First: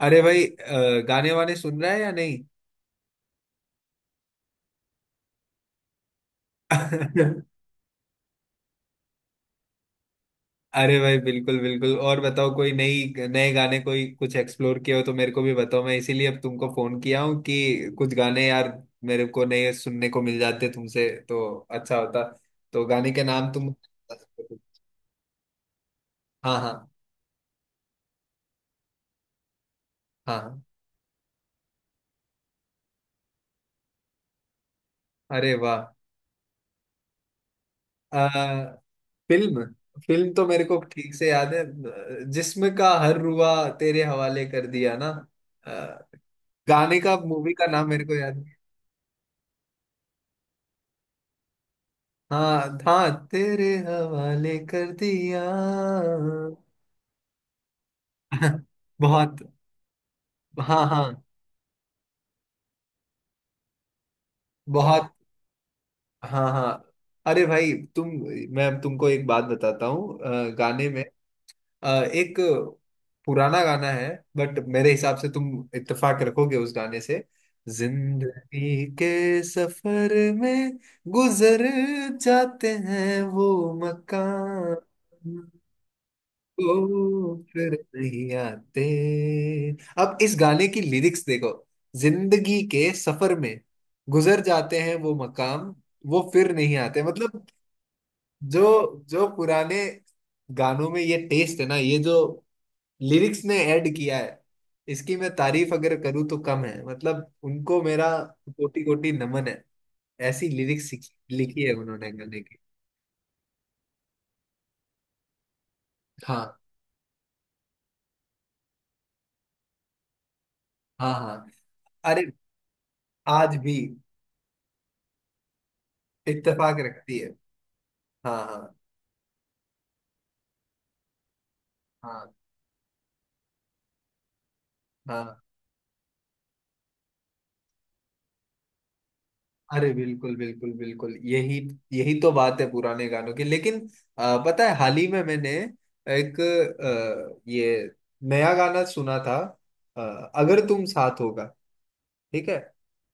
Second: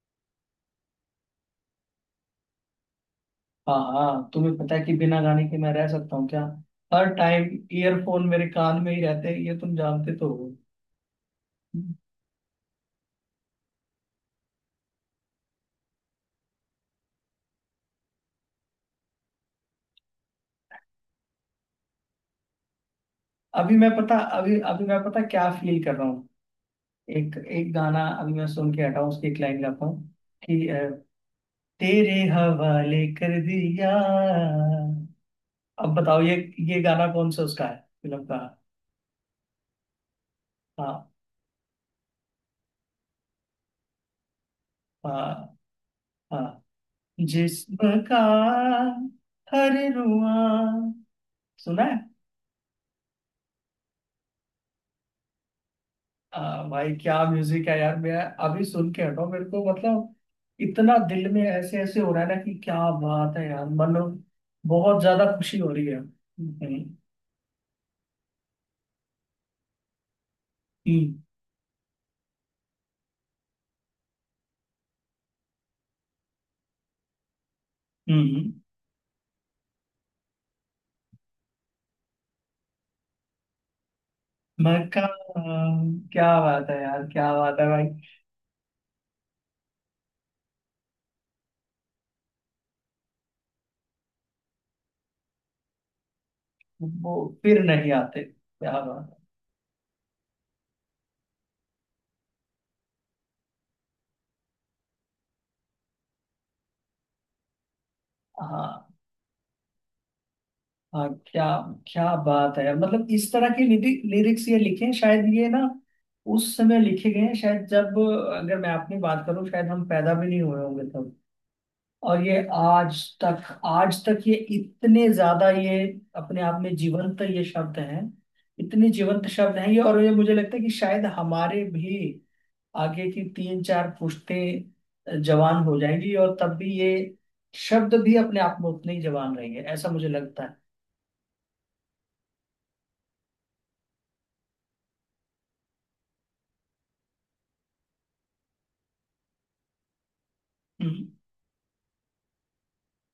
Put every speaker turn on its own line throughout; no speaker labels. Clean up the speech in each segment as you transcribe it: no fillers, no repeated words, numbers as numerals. अरे भाई गाने वाने सुन रहा है या नहीं।
हाँ हाँ, तुम्हें पता है कि बिना गाने के मैं रह सकता हूँ क्या? हर टाइम ईयरफोन मेरे कान में ही रहते हैं, ये तुम जानते तो हो।
अरे भाई बिल्कुल बिल्कुल, और बताओ कोई नई नए गाने कोई कुछ एक्सप्लोर किया हो तो मेरे को भी बताओ। मैं इसीलिए अब तुमको फोन किया हूँ कि कुछ गाने यार मेरे को नए सुनने को मिल जाते तुमसे तो अच्छा होता। तो गाने के नाम तुम बता सकते हो।
अभी अभी मैं पता क्या फील कर रहा हूँ।
हाँ हाँ।
एक एक गाना अभी मैं सुन के हटा हूँ, उसकी एक लाइन गाता हूँ
हाँ हाँ।
कि तेरे हवाले कर दिया।
अरे वाह।
अब बताओ ये गाना कौन सा उसका है,
अ,
फिल्म का।
फिल्म, फिल्म तो मेरे को
हाँ
ठीक से याद है। जिस्म का हर रुआ तेरे हवाले कर दिया ना।
हाँ
अ,
हाँ।
गाने का मूवी का नाम
जिस्म
मेरे को
का
याद।
हर रुआ सुना है।
हाँ था। तेरे हवाले कर दिया।
आ, भाई क्या म्यूजिक है यार। मैं अभी सुन के हटाओ
बहुत।
मेरे को मतलब,
हाँ
इतना
हाँ।
दिल में ऐसे ऐसे हो रहा है ना, कि क्या बात है यार मन, बहुत
बहुत।
ज्यादा खुशी हो रही है।
हाँ
हम्म,
हाँ।
हम्म।
अरे भाई तुम, मैं अब तुमको एक बात बताता हूँ। गाने में अ, एक पुराना गाना है। बट मेरे हिसाब से तुम इत्तेफाक रखोगे उस गाने से।
हम्म। हम्म।
जिंदगी के सफर में गुजर जाते हैं वो
मैं का
मकान।
क्या बात
ओ
है यार, क्या बात है
फिर
भाई।
नहीं आते। अब इस गाने की लिरिक्स देखो। जिंदगी के सफर में गुजर जाते हैं वो मकाम। वो फिर नहीं आते।
वो
मतलब
फिर नहीं आते,
जो
क्या बात
जो पुराने गानों में ये टेस्ट है ना, ये जो लिरिक्स ने ऐड किया है, इसकी मैं तारीफ अगर करूँ तो कम है। मतलब उनको मेरा
है। हाँ
कोटि कोटि नमन है। ऐसी लिरिक्स
हाँ, क्या।
लिखी है
क्या
उन्होंने गाने की।
बात है यार, मतलब इस तरह के लिरिक्स ये लिखे हैं, शायद ये ना उस
हाँ
समय लिखे गए हैं, शायद जब, अगर मैं अपनी बात करूं, शायद हम पैदा भी नहीं हुए होंगे
हाँ
तब।
हाँ।
और
अरे
ये आज तक,
आज भी
आज तक ये इतने ज्यादा ये अपने आप में
इत्तेफाक रखती
जीवंत
है।
ये शब्द हैं।
हाँ हाँ
इतने जीवंत शब्द हैं ये, और ये मुझे लगता है कि शायद हमारे भी
हाँ
आगे की तीन चार पुश्तें
हाँ।
जवान हो जाएंगी, और तब भी ये शब्द भी अपने आप में उतने ही जवान रहेंगे, ऐसा
अरे
मुझे
बिल्कुल
लगता है।
बिल्कुल बिल्कुल, यही यही तो बात है पुराने गानों की। लेकिन पता है हाल ही में मैंने एक ये नया गाना सुना था। अ, अगर तुम
हम्म,
साथ होगा, ठीक है।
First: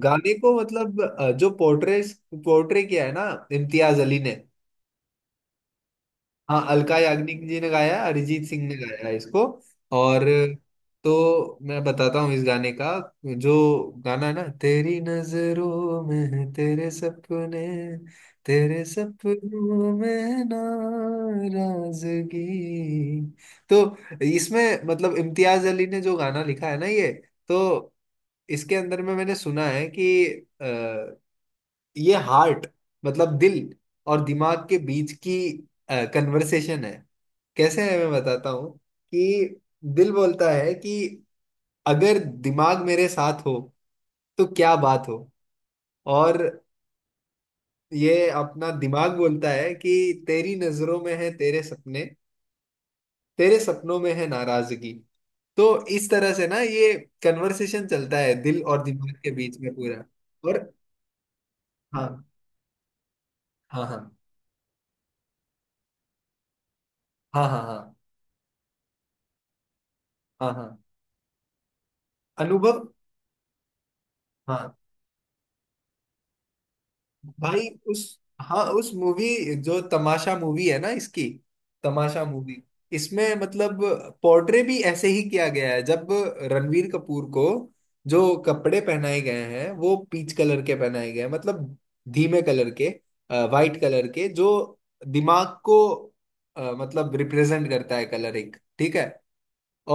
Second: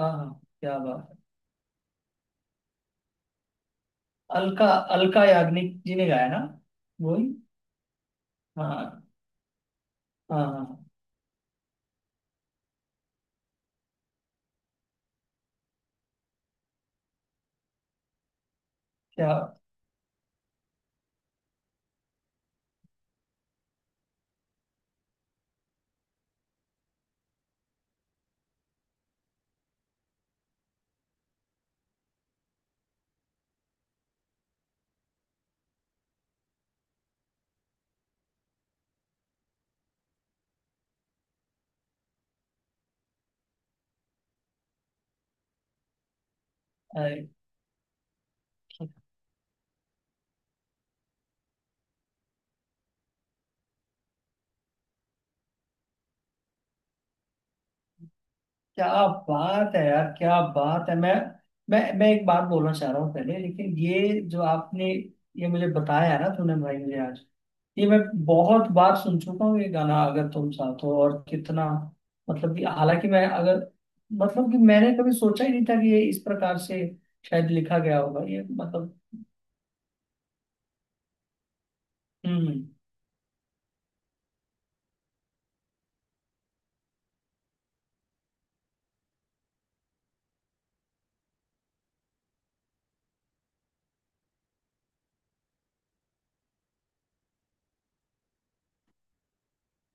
आह,
गाने को
क्या
मतलब
बात
जो पोर्ट्रे, पोर्ट्रे किया है ना इम्तियाज अली ने।
है। अलका अलका याग्निक जी ने गाया ना।
हाँ अलका
वही।
याग्निक जी ने गाया, अरिजीत सिंह ने
हाँ
गाया है इसको। और
हाँ हाँ,
तो मैं बताता हूँ इस गाने का जो गाना है ना, तेरी नजरों में है तेरे सपने, तेरे
क्या।
सपनों में नाराजगी। तो इसमें मतलब इम्तियाज अली ने जो गाना लिखा है ना, ये तो इसके अंदर में मैंने सुना है कि अ, ये हार्ट मतलब दिल और दिमाग के बीच की कन्वर्सेशन है। कैसे है मैं बताता हूँ। कि दिल बोलता है कि अगर दिमाग मेरे साथ हो तो क्या बात हो। और
अरे,
ये अपना दिमाग बोलता है कि तेरी नजरों में है तेरे सपने, तेरे सपनों में है नाराजगी। तो इस तरह से ना ये कन्वर्सेशन चलता है दिल और
क्या
दिमाग के बीच
बात
में
है
पूरा।
यार, क्या
और
बात है, मैं
हाँ
एक बात बोलना चाह रहा हूँ पहले, लेकिन
हाँ हाँ।
ये जो आपने ये मुझे बताया ना तूने भाई मुझे आज,
हाँ हाँ
ये
हाँ।
मैं बहुत बार सुन चुका हूँ ये गाना अगर तुम
हाँ हाँ।
साथ हो, और कितना मतलब कि
अनुभव।
हालांकि मैं अगर, मतलब कि
हाँ
मैंने कभी सोचा ही नहीं था कि ये इस प्रकार से शायद
भाई,
लिखा गया
उस
होगा ये
हाँ उस
मतलब।
मूवी जो तमाशा मूवी है ना इसकी, तमाशा मूवी,
हम्म।
इसमें मतलब पोर्ट्रे भी ऐसे ही किया गया है। जब रणवीर कपूर को जो कपड़े पहनाए गए हैं वो पीच कलर के पहनाए गए हैं, मतलब धीमे कलर के, वाइट कलर के, जो दिमाग को मतलब रिप्रेजेंट करता है कलर एक, ठीक है।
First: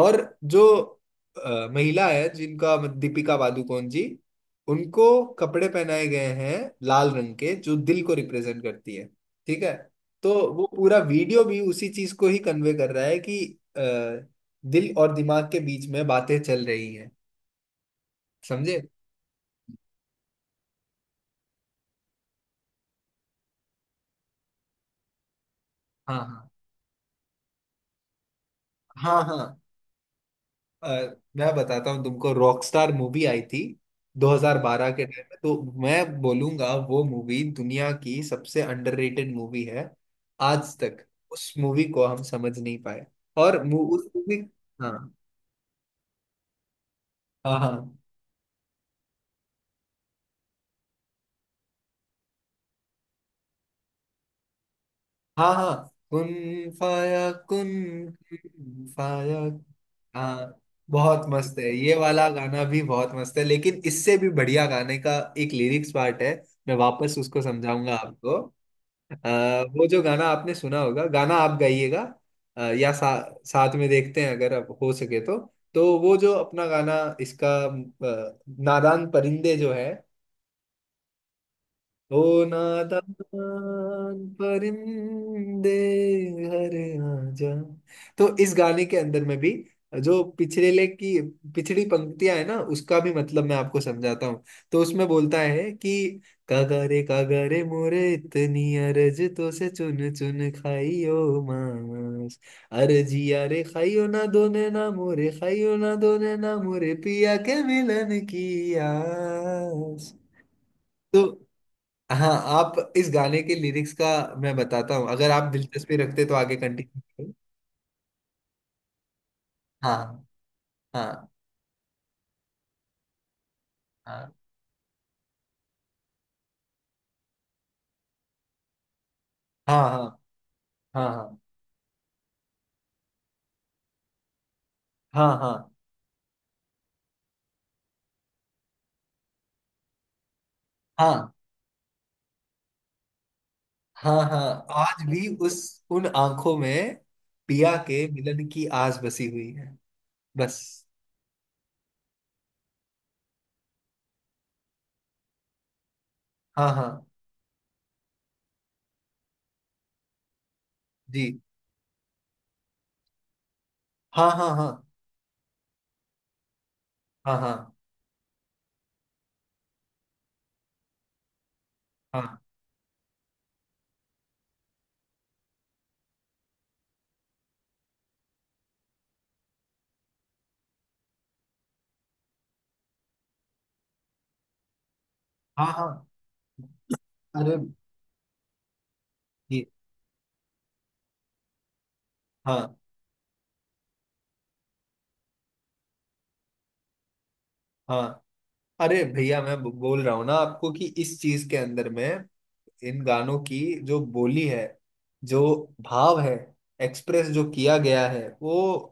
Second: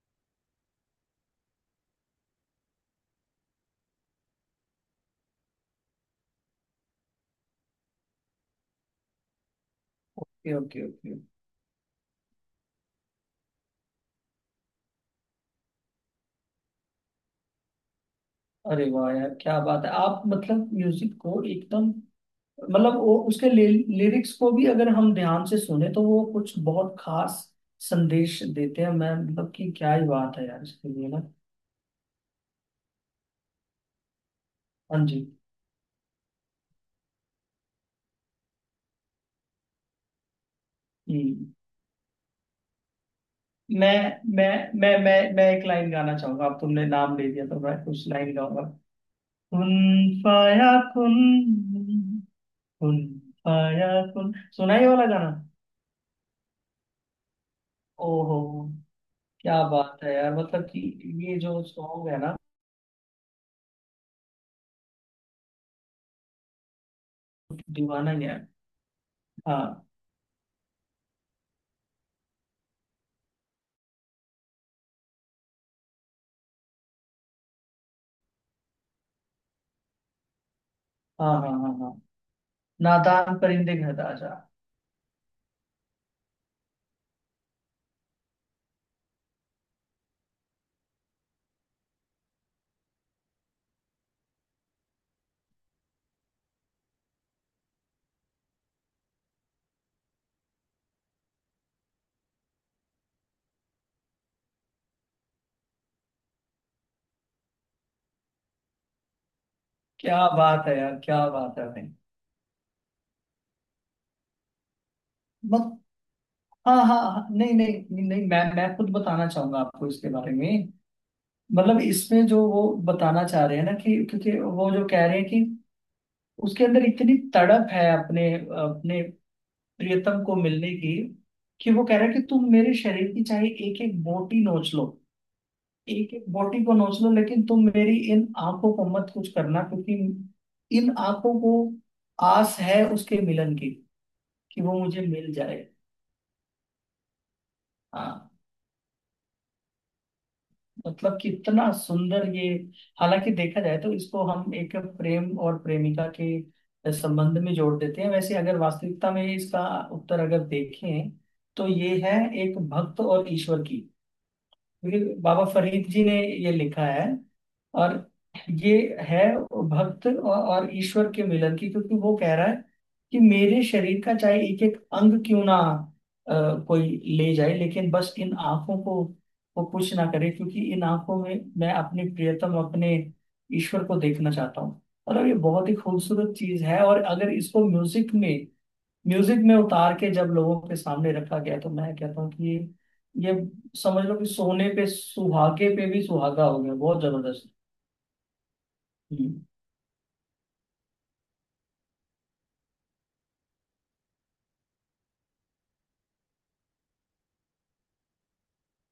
और जो महिला है जिनका दीपिका पादुकोण जी, उनको कपड़े पहनाए गए हैं लाल रंग के जो दिल को रिप्रेजेंट करती है, ठीक है। तो
ओके,
वो
ओके,
पूरा
ओके।
वीडियो भी उसी चीज को ही कन्वे कर रहा है कि अ, दिल और दिमाग के बीच में बातें चल रही हैं, समझे।
अरे वाह यार, क्या बात है, आप मतलब म्यूजिक को एकदम, मतलब वो उसके लिरिक्स को भी अगर हम ध्यान से सुने तो वो
हाँ
कुछ बहुत खास संदेश देते हैं, मैं
हाँ हाँ
मतलब
हाँ।
कि क्या ही बात है यार इसके लिए
अ,
ना।
मैं बताता हूँ तुमको रॉकस्टार मूवी आई थी 2012 के
हाँ जी।
टाइम में। तो मैं बोलूंगा वो मूवी दुनिया की सबसे अंडररेटेड मूवी है आज तक।
हम्म।
उस मूवी को हम समझ नहीं पाए। और
मैं
उस मूवी
मैं मैं
हाँ
मैं मैं एक लाइन गाना चाहूंगा, अब तुमने नाम ले दिया
हाँ
तो मैं
हाँ
कुछ लाइन गाऊंगा। कुन फाया कुन, कुन फाया कुन, सुना ये वाला गाना?
हाँ हाँ। कुन फाया कुन।
ओहो,
कुन फाया।
क्या बात है यार,
हाँ
मतलब कि
बहुत
ये
मस्त
जो
है ये
सॉन्ग है
वाला
ना,
गाना भी बहुत मस्त है, लेकिन इससे भी बढ़िया गाने का एक लिरिक्स पार्ट है। मैं वापस उसको समझाऊंगा
दीवाना ही
आपको।
है।
अ, वो
हाँ
जो गाना आपने सुना होगा, गाना आप गाइएगा या साथ में देखते हैं अगर आप हो सके तो। तो वो जो अपना गाना, इसका नादान परिंदे जो है,
हाँ हाँ हाँ हाँ।
ओ नादान
नादान परिंदे घर आ जा।
परिंदे हर आजा। तो इस गाने के अंदर में भी जो पिछले की, पिछड़ी पंक्तियां है ना, उसका भी मतलब मैं आपको समझाता हूँ। तो उसमें बोलता है कि कागरे कागरे मोरे इतनी अरज तो से चुन चुन खाइयो मांस, अरजिया रे खाइयो ना दोने ना मोरे, खाइयो ना दोने ना मोरे पिया के मिलन की आस।
क्या बात है यार,
तो
क्या बात है भाई,
हाँ आप इस गाने के लिरिक्स का मैं बताता हूँ। अगर आप
मतलब।
दिलचस्पी रखते तो आगे
हाँ हाँ
कंटिन्यू
हाँ,
करें।
नहीं नहीं नहीं, मैं खुद बताना चाहूंगा आपको इसके
हाँ
बारे में।
हाँ
मतलब इसमें जो वो बताना चाह रहे हैं ना कि, क्योंकि
हाँ।
वो जो कह रहे हैं कि उसके अंदर इतनी तड़प है अपने अपने
हाँ हाँ
प्रियतम को मिलने की,
हाँ।
कि वो कह रहा है कि तुम मेरे शरीर की चाहे एक एक बोटी नोच लो,
हाँ हाँ हाँ।
एक एक बोटी को नोच लो, लेकिन तुम मेरी इन आंखों को मत कुछ करना, क्योंकि इन
हाँ
आंखों को आस है उसके मिलन की,
हाँ हाँ।
कि
हाँ,
वो मुझे
आज भी
मिल जाए।
उस उन आंखों में पिया के
हाँ,
मिलन की आस बसी हुई है, बस।
मतलब कितना सुंदर ये। हालांकि देखा जाए तो इसको हम एक प्रेम और प्रेमिका
हाँ हाँ
के संबंध में जोड़ देते हैं, वैसे अगर वास्तविकता में इसका उत्तर अगर देखें,
जी।
तो ये है एक भक्त और ईश्वर की,
हाँ हाँ। हाँ
क्योंकि बाबा फरीद जी ने ये लिखा है।
हाँ। हाँ
और ये है भक्त और ईश्वर के मिलन की, क्योंकि वो कह
हाँ।
रहा है कि मेरे शरीर का चाहे एक एक अंग क्यों ना, अ, कोई ले जाए, लेकिन बस इन आंखों को वो कुछ ना करे, क्योंकि इन आंखों में मैं अपने प्रियतम, अपने ईश्वर को देखना चाहता हूँ। मतलब ये
हाँ
बहुत ही
हाँ।
खूबसूरत चीज है, और अगर
अरे
इसको म्यूजिक में
जी।
उतार के जब लोगों के सामने रखा गया, तो मैं कहता हूँ कि
हाँ
ये समझ लो कि सोने पे सुहागे पे भी सुहागा हो गया, बहुत जबरदस्त।
हाँ। अरे भैया
हम्म,
मैं बोल रहा हूँ ना आपको कि इस चीज के अंदर में इन गानों की जो बोली है, जो भाव है, एक्सप्रेस जो किया गया है, वो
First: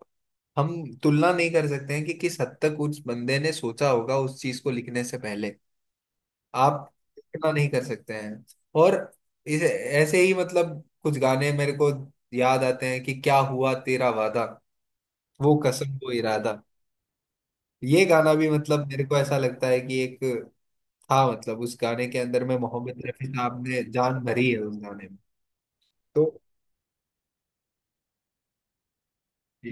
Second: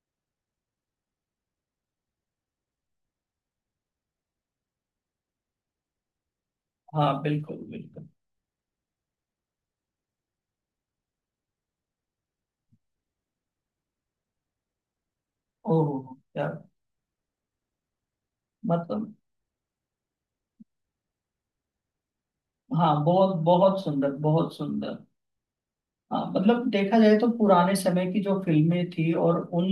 हम तुलना नहीं कर सकते हैं कि किस हद तक उस बंदे ने सोचा होगा उस चीज को लिखने से पहले। आप
हाँ
तुलना
बिल्कुल
नहीं कर
बिल्कुल।
सकते हैं। और इस ऐसे ही मतलब कुछ गाने मेरे को याद आते हैं कि क्या हुआ तेरा वादा, वो कसम वो
ओह यार,
इरादा। ये गाना भी मतलब मेरे
मतलब।
को ऐसा लगता है कि एक था, मतलब उस गाने के अंदर में मोहम्मद
हाँ,
रफी
बहुत
साहब
बहुत
ने
सुंदर,
जान भरी
बहुत
है उस
सुंदर।
गाने में। तो
हाँ मतलब देखा जाए तो पुराने समय की जो फिल्में थी और उन
जी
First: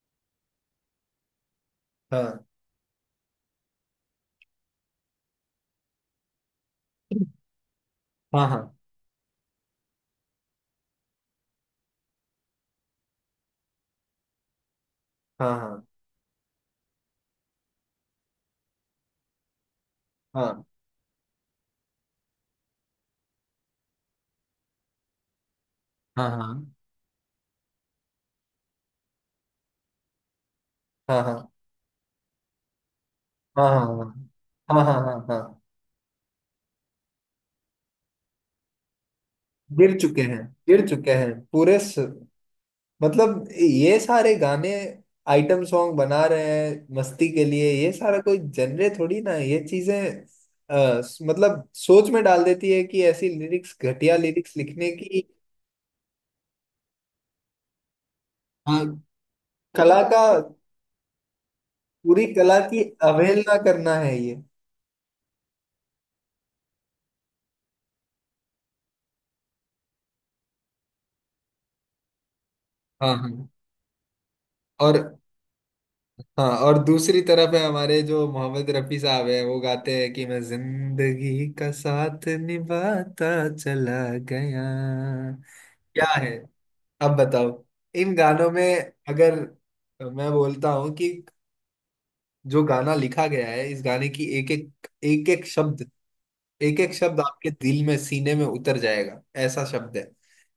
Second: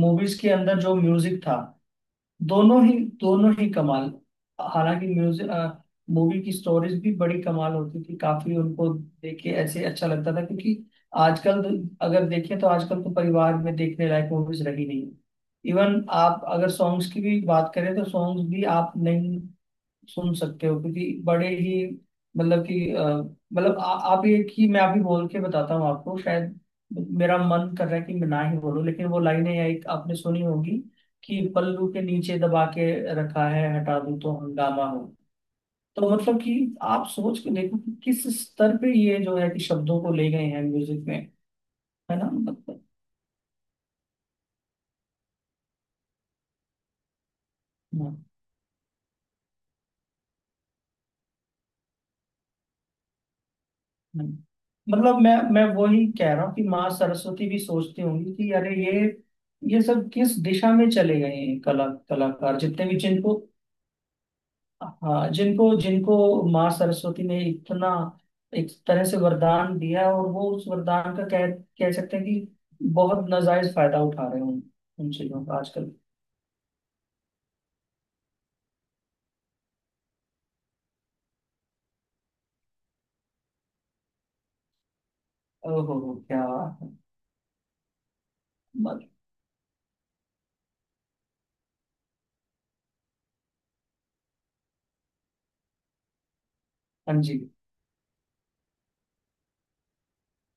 मूवीज के अंदर जो म्यूजिक था,
हाँ
दोनों ही कमाल। हालांकि म्यूजिक, मूवी की स्टोरीज भी बड़ी कमाल होती थी, काफी
हाँ
उनको देख के ऐसे अच्छा लगता था, क्योंकि आजकल तो, अगर देखें तो आजकल तो परिवार में देखने लायक मूवीज रही नहीं।
हाँ। हाँ
इवन आप अगर सॉन्ग्स की भी बात करें तो सॉन्ग्स भी आप नहीं सुन
हाँ
सकते हो, क्योंकि बड़े ही मतलब कि मतलब आप ये कि मैं अभी बोल के बताता हूँ आपको,
हाँ
शायद
हाँ।
मेरा मन कर रहा है कि मैं ना ही बोलूं, लेकिन वो लाइनें एक आपने सुनी होगी
हाँ
कि
हाँ
पल्लू के नीचे दबा के रखा है,
हाँ हाँ।
हटा दूं
हाँ
तो
हाँ
हंगामा
हाँ
हो।
हाँ। हाँ,
तो मतलब कि आप सोच के देखो कि किस स्तर पे ये जो है कि
गिर
शब्दों को
चुके
ले
हैं,
गए हैं
गिर
म्यूजिक
चुके
में,
हैं पूरे
है ना मतलब।
मतलब ये सारे गाने आइटम सॉन्ग बना रहे हैं मस्ती के लिए, ये सारा
हाँ।
कोई जनरे थोड़ी ना है, ये चीजें मतलब सोच में डाल देती है कि ऐसी लिरिक्स, घटिया
हम्म।
लिरिक्स लिखने
मतलब
की।
मैं वही कह रहा हूँ कि माँ सरस्वती भी सोचती होंगी कि अरे
हाँ
ये
कला
सब
का,
किस दिशा में चले गए हैं, कला
पूरी
कलाकार
कला की
जितने भी जिनको,
अवहेलना करना है ये।
हाँ जिनको जिनको माँ सरस्वती ने इतना एक तरह से वरदान दिया है, और वो उस वरदान का कह कह सकते हैं कि
हाँ
बहुत
हाँ।
नाजायज फायदा उठा रहे हैं उन
और
उन चीजों का आजकल।
हाँ, और दूसरी तरफ है हमारे जो मोहम्मद रफी साहब है, वो गाते हैं कि मैं जिंदगी का साथ निभाता चला गया।
ओहो
क्या
हो,
है,
क्या बात है।
अब बताओ इन गानों में।
मत-
अगर मैं बोलता हूँ कि जो गाना लिखा गया है, इस गाने की एक एक एक एक शब्द, एक एक शब्द
हाँ जी,
आपके दिल में सीने में उतर जाएगा, ऐसा शब्द है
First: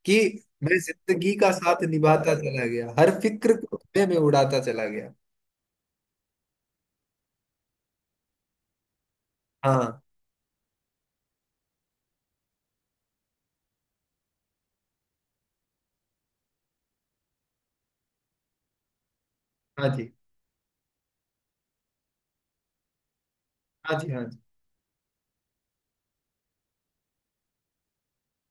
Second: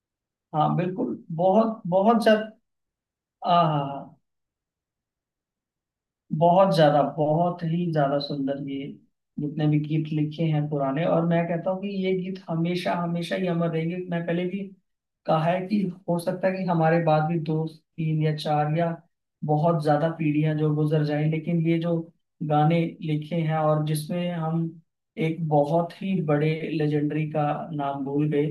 कि
हाँ
मैं
बिल्कुल,
जिंदगी का
बहुत
साथ
बहुत
निभाता चला
ज्यादा।
गया, हर फिक्र
हाँ
को
हाँ
धुएं में
हाँ।
उड़ाता चला गया।
बहुत ज्यादा, बहुत ही ज्यादा सुंदर ये जितने भी
हाँ
गीत लिखे हैं पुराने, और मैं कहता हूँ कि ये गीत हमेशा हमेशा ही अमर रहेंगे, मैं पहले भी कहा है कि हो सकता है कि हमारे बाद भी दो तीन या चार या बहुत
हाँ
ज्यादा
जी।
पीढ़ियां जो गुजर जाएं, लेकिन ये जो गाने लिखे हैं और
हाँ जी। हाँ
जिसमें
जी।
हम एक बहुत ही बड़े लेजेंडरी का नाम भूल गए,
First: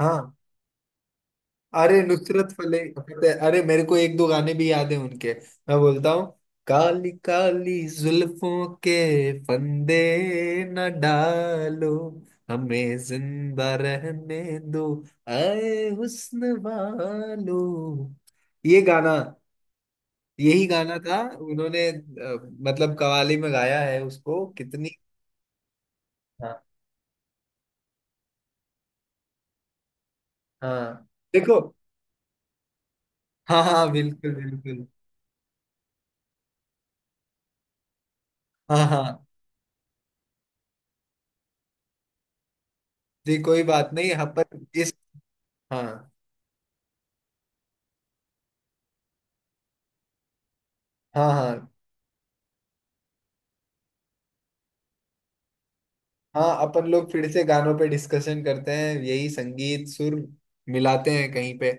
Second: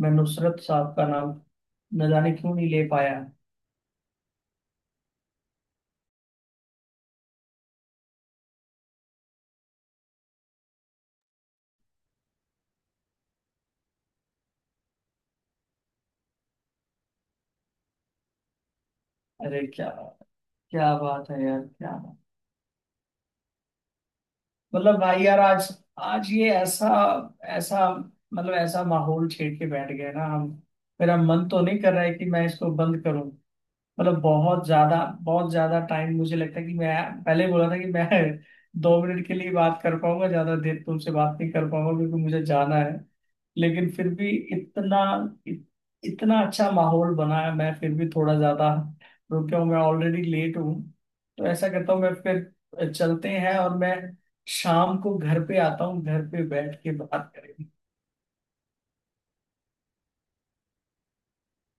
मैं
हाँ
नुसरत साहब का नाम
अरे
न जाने
नुसरत
क्यों नहीं
फले
ले पाया।
फतेह, अरे मेरे को एक दो गाने भी याद है उनके। मैं बोलता हूँ, काली काली जुल्फों के फंदे न डालो, हमें जिंदा रहने दो आए हुस्न वालो, ये गाना,
अरे क्या,
यही
क्या
गाना था।
बात है यार,
उन्होंने
क्या
मतलब कवाली में गाया है उसको कितनी।
मतलब भाई यार, आज आज ये
हाँ
ऐसा ऐसा, मतलब ऐसा माहौल छेड़ के बैठ गए ना हम,
हाँ।
मेरा मन तो
देखो,
नहीं कर रहा है कि मैं इसको बंद करूं,
हाँ हाँ
मतलब
बिल्कुल
बहुत
बिल्कुल।
ज्यादा, बहुत ज्यादा टाइम मुझे लगता है कि मैं पहले बोला था कि मैं
हाँ
दो
हाँ
मिनट के लिए बात कर पाऊंगा, ज्यादा देर तुमसे बात नहीं कर पाऊंगा, क्योंकि मुझे जाना है।
जी, कोई बात
लेकिन
नहीं
फिर
यहाँ
भी
पर इस
इतना इत,
हाँ
इतना अच्छा माहौल बना है, मैं फिर भी थोड़ा ज्यादा रुक गया हूँ, मैं ऑलरेडी लेट हूँ।
हाँ।
तो
हाँ
ऐसा करता हूँ मैं, फिर चलते हैं, और मैं शाम को घर पे आता हूँ, घर पे
हाँ
बैठ
अपन
के
लोग फिर
बात
से
करेंगे।
गानों पे डिस्कशन करते हैं, यही संगीत सुर मिलाते हैं कहीं पे,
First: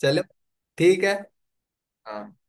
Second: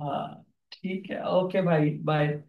चलो
हाँ,
ठीक
ठीक
है।
है, ओके भाई,
हाँ।
बाय।